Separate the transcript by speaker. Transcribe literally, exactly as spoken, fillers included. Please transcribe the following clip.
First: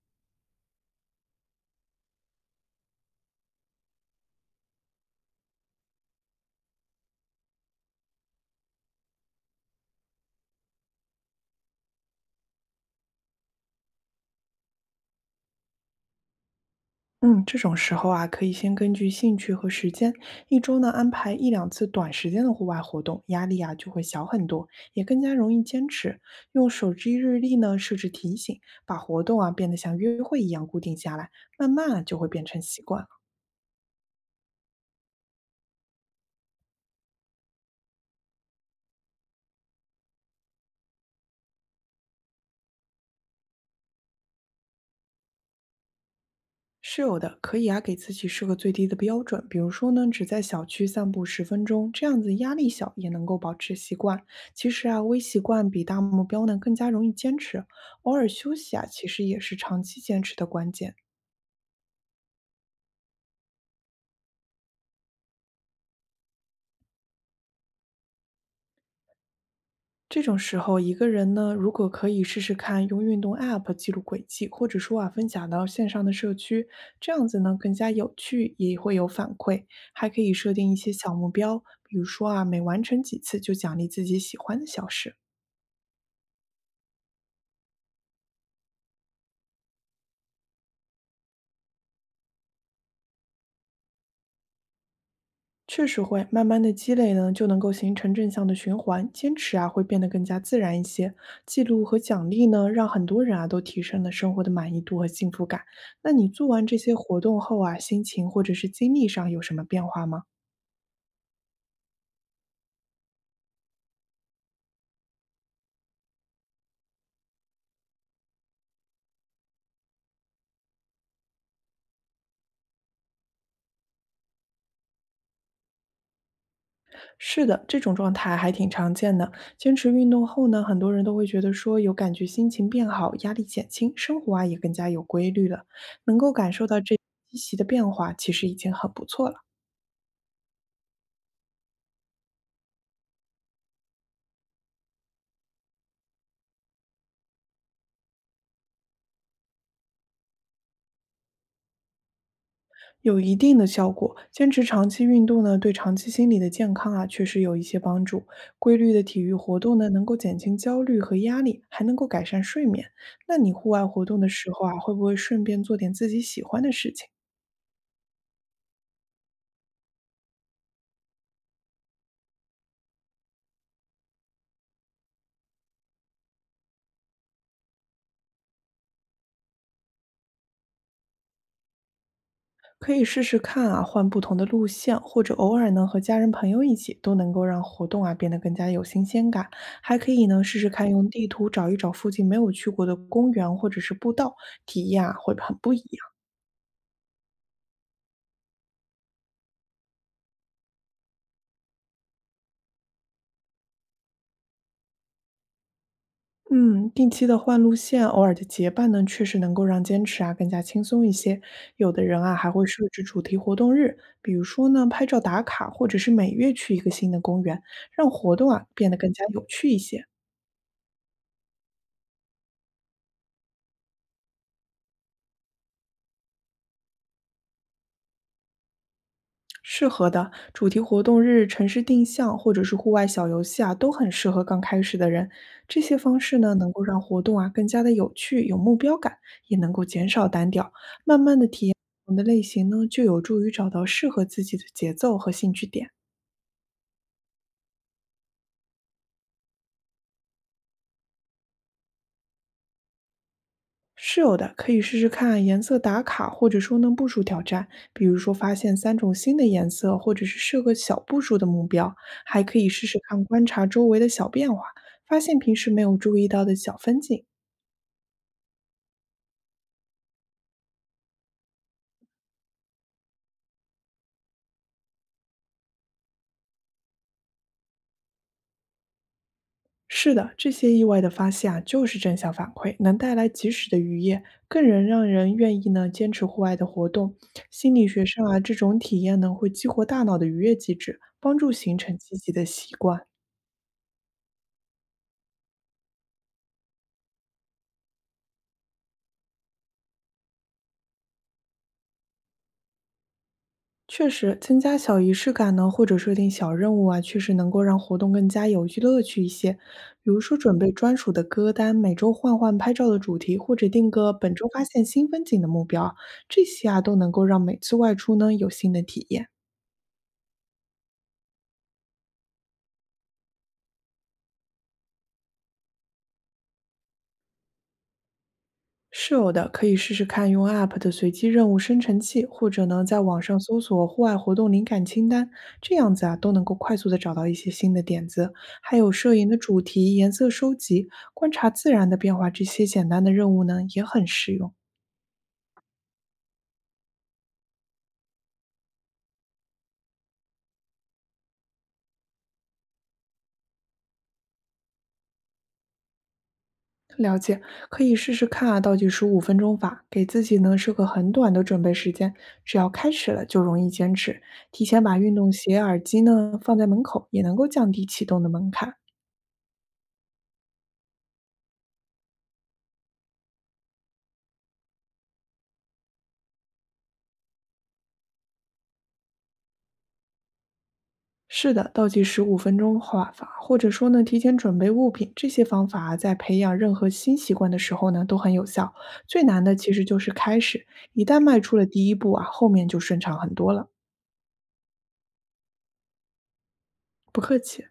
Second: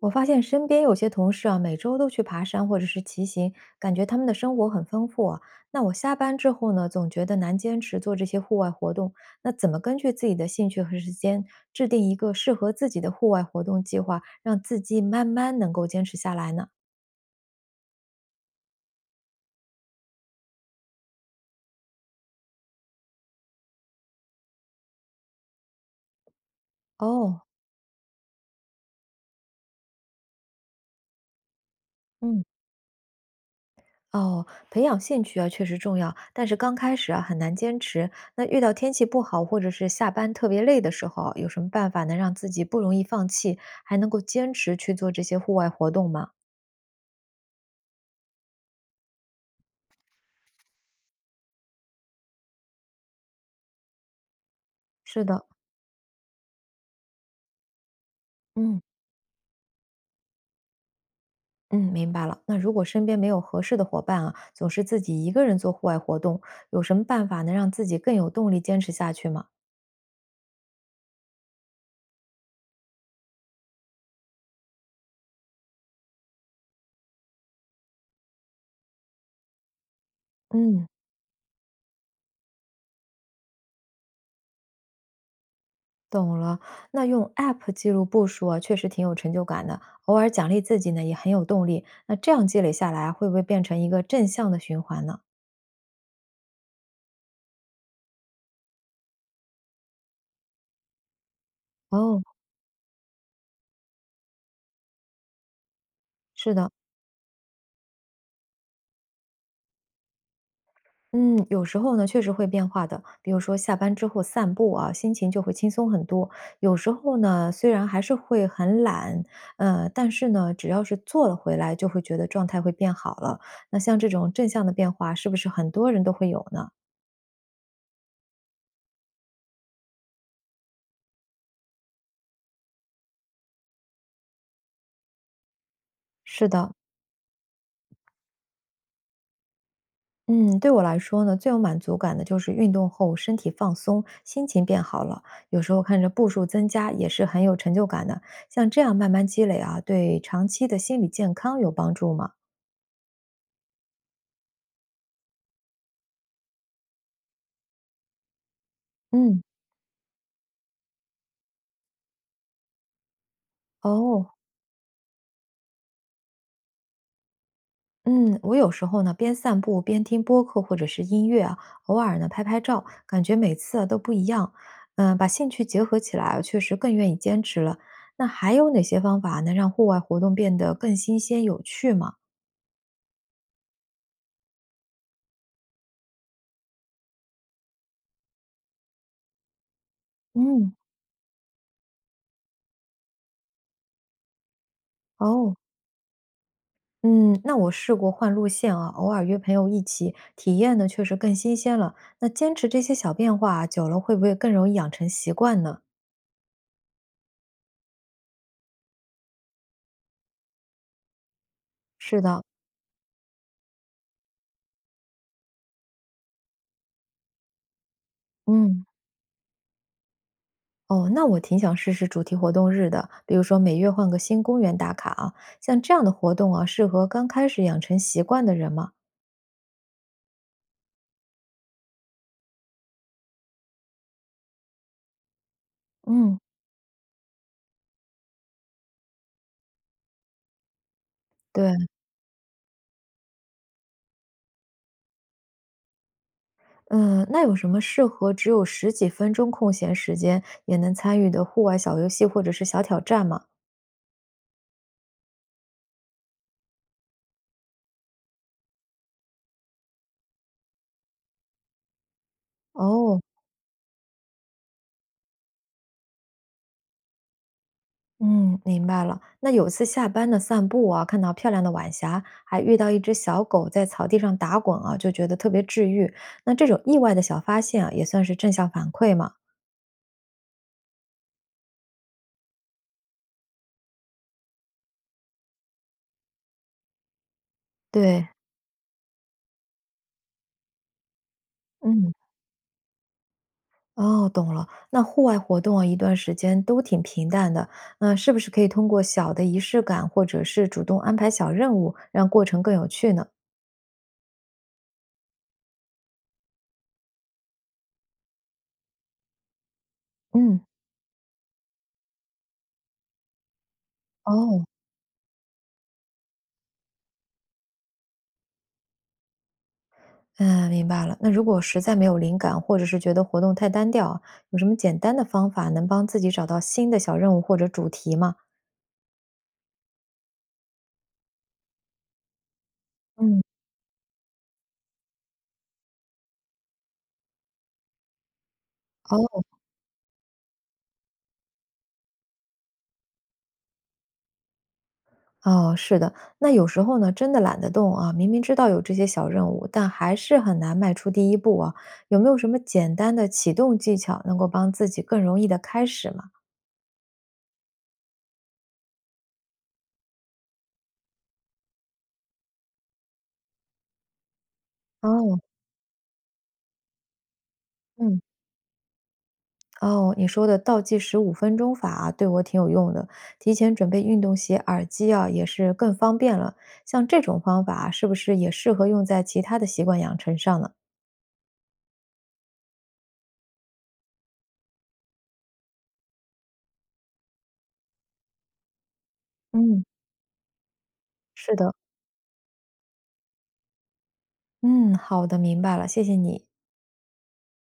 Speaker 1: 我发现身边有些同事啊，每周都去爬山或者是骑行，感觉他们的生活很丰富啊。那我下班之后呢，总觉得难坚持做这些户外活动。那怎么根据自己的兴趣和时间，制定一个适合自己的户外活动计划，让自己慢慢能够坚持下来呢？
Speaker 2: 嗯，这种时候啊，可以先根据兴趣和时间，一周呢安排一两次短时间的户外活动，压力啊就会小很多，也更加容易坚持。用手机日
Speaker 1: 哦，
Speaker 2: 历呢设置提醒，把活动啊变得像约会一样固定下来，慢慢啊就会
Speaker 1: 嗯。
Speaker 2: 变成习惯了。
Speaker 1: 哦，培养兴趣啊，确实重要，但是刚开始啊，很难坚持。那遇到天气不好，或者是下班特别累的时候啊，有什么办法能让自己不容易放弃，还能够坚持去做这些户外活动吗？
Speaker 2: 是有的，可以啊，给自己设个最低的标准，比如说呢，只在小区散步十分钟，这样子压力小，也能够保持习惯。其实啊，微
Speaker 1: 是
Speaker 2: 习
Speaker 1: 的，
Speaker 2: 惯比大目标呢更加容易坚持，偶尔休息
Speaker 1: 嗯。
Speaker 2: 啊，其实也是长期坚持的关键。
Speaker 1: 嗯，明白了。那如果身边没有合适的伙伴啊，总是自己一个人做户外活动，有什么办法能让自己更有动力坚持下去吗？
Speaker 2: 这种时候，一个人呢，如果可以试试看用运动 App 记录轨迹，或者说啊分享到线上的社区，这样子呢更加有趣，也会有反馈。还可以设定一
Speaker 1: 嗯。
Speaker 2: 些小目标，比如说啊每完成几次就奖励自己喜欢的小事。
Speaker 1: 懂了，那用 App 记录步数啊，确实挺有成就感的。偶尔奖励自己呢，也很有动力。那这样积累下来啊会不会变成一个正向的循环呢？
Speaker 2: 确实会，慢慢的积累呢，就能够形成正向的循环，坚持啊会变得更加自然一些。记录和
Speaker 1: 哦，
Speaker 2: 奖励呢，让很多人啊都提升了生活的满意度和幸福感。那你做
Speaker 1: 是
Speaker 2: 完
Speaker 1: 的，
Speaker 2: 这些活动后啊，心情或者是精力上有什么变化吗？
Speaker 1: 嗯，有时候呢，确实会变化的。比如说下班之后散步啊，心情就会轻松很多。有时候呢，虽然还是会很懒，呃，但是呢，只要是做了回来，就会觉得状态会变好了。那像这种正向的变化，是不是很多人都会有呢？
Speaker 2: 是的，这种状态还挺常见的。坚持运动后呢，很多人都会觉得说有感觉，心情变好，压力减轻，生活啊也更加有规律了，能够
Speaker 1: 是
Speaker 2: 感受
Speaker 1: 的，
Speaker 2: 到这积极的变化，其实已经很不错了。
Speaker 1: 嗯，对我来说呢，最有满足感的就是运动后身体放松，心情变好了。有时候看着步数增加，也是很有成就感的。像这样慢慢积累啊，对长期的心理健康有帮助吗？
Speaker 2: 有一定的效果。坚持长期运动呢，对长期心理的健康啊，确实有一些帮助。规律的体育
Speaker 1: 嗯，
Speaker 2: 活动呢，能够减轻焦虑和压力，还能够改善睡眠。那你户外活动的
Speaker 1: 哦，
Speaker 2: 时候啊，会不会顺便做点自己喜欢的事情？
Speaker 1: 嗯，我有时候呢边散步边听播客或者是音乐啊，偶尔呢拍拍照，感觉每次啊都不一样。嗯，把兴趣结合起来啊确实更愿意坚持了。那还有哪些方法能让户外活动变得更新鲜有趣吗？
Speaker 2: 可以试试看啊，换不同的路线，或者偶尔呢和家人朋友一起，都能够让活动啊变得更加有新鲜感。还可以呢试试
Speaker 1: 嗯，
Speaker 2: 看用地图找一找附近没有去过的公园或者是步道，体验啊会
Speaker 1: 哦。
Speaker 2: 很不一样。
Speaker 1: 嗯，那我试过换路线啊，偶尔约朋友一起，体验呢确实更新鲜了。那坚持这些小变化啊久了会不会更容易养成习惯呢？
Speaker 2: 嗯，定期的换路线，偶尔的结伴呢，确实能够让坚持啊更加轻松一些。有的
Speaker 1: 是
Speaker 2: 人啊
Speaker 1: 的，
Speaker 2: 还会设置主题活动日，比如说呢拍照打卡，或者是每月去一个新的公园，让活动啊
Speaker 1: 嗯，
Speaker 2: 变得更加有趣一些。
Speaker 1: 哦，那我挺想试试主题活动日的，比如说每月换个新公园打卡啊，像这样的活动啊，适合刚开始养成习惯的人吗？
Speaker 2: 适合的主题活动日、城市定向或者是户外小游戏啊，都很适合刚开始的人。这些方
Speaker 1: 嗯，
Speaker 2: 式呢，能够让活动啊更加的有趣、有目标感，也能够减少单调。
Speaker 1: 对，
Speaker 2: 不同的类型呢，就有助于找到适合自己的节奏和兴趣点。
Speaker 1: 嗯，那有什么适合只有十几分钟空闲时间也能参与的户外小游戏或者是小挑战吗？
Speaker 2: 是有的，可以试试看颜色打卡，或者说能步数挑战，比如说发现三种新的颜色，或者是设个小步数的目标，还可以试试
Speaker 1: 哦，
Speaker 2: 看观察周围的小变化，发现平时没有注意到的小风景。
Speaker 1: 嗯，明白了。那有次下班的散步啊，看到漂亮的晚霞，还遇到一只小狗在草地上打滚啊，就觉得特别治愈。那这种意外的小发现啊，也算是正向反馈嘛。
Speaker 2: 是的，这些意外的发现啊，就是正向反馈，能带来及时的愉悦，更能让人愿意呢坚持户外的活动。心理学上
Speaker 1: 对，
Speaker 2: 啊，这种体验呢会激活大脑的愉悦机制，帮助形成
Speaker 1: 嗯，
Speaker 2: 积极的习惯。
Speaker 1: 哦，懂了。那户外活动啊，一段时间都挺平淡的，那是不是可以通过小的仪式感，或者是主动安排小任务，让过程更有趣呢？
Speaker 2: 确实，增加小仪式感呢，或者设定小任务啊，确实能够让活动更加有趣乐趣一些。比如说，准
Speaker 1: 嗯，
Speaker 2: 备专属的歌单，每周换换拍照的主题，或者定个本周发
Speaker 1: 哦。
Speaker 2: 现新风景的目标啊，这些啊都能够让每次外出呢有新的体验。
Speaker 1: 嗯，明白了。那如果实在没有灵感，或者是觉得活动太单调啊有什么简单的方法能帮自己找到新的小任务或者主题吗？
Speaker 2: 是有的，可以试试看用 App 的随机任务生成器，或者呢，在网上
Speaker 1: 嗯，
Speaker 2: 搜索户外活动灵感清单，这样子啊，都能够快速的找到一些新的点子。还有摄影的
Speaker 1: 哦
Speaker 2: 主题、颜色收集、观察自然的变化，这些简单的任务呢，也很实用。
Speaker 1: 哦，是的。那有时候呢，真的懒得动啊，明明知道有这些小任务，但还是很难迈出第一步啊。有没有什么简单的启动技巧，能够帮自己更容易的开始吗？
Speaker 2: 了解，可以试试看啊，倒计时五分钟法，给自己呢设个很短的准备时间，只要开始了就容易坚持。提前把运动
Speaker 1: 哦，
Speaker 2: 鞋、耳机呢放在门口，也能够降低启
Speaker 1: 嗯。
Speaker 2: 动的门槛。
Speaker 1: 哦，你说的倒计时五分钟法啊对我挺有用的。提前准备运动鞋、耳机啊，也是更方便了。像这种方法啊是不是也适合用在其他的习惯养成上呢？
Speaker 2: 是的，倒计时五分钟画法，或者说呢，提前准备物品，这些方法啊在培养任何新习惯的时候呢，都很有效。最难的其
Speaker 1: 嗯，
Speaker 2: 实就是开始，一旦迈
Speaker 1: 是
Speaker 2: 出了
Speaker 1: 的，
Speaker 2: 第一步啊，后面就顺畅很多了。
Speaker 1: 嗯，好的，明白了，谢谢你。
Speaker 2: 不客气。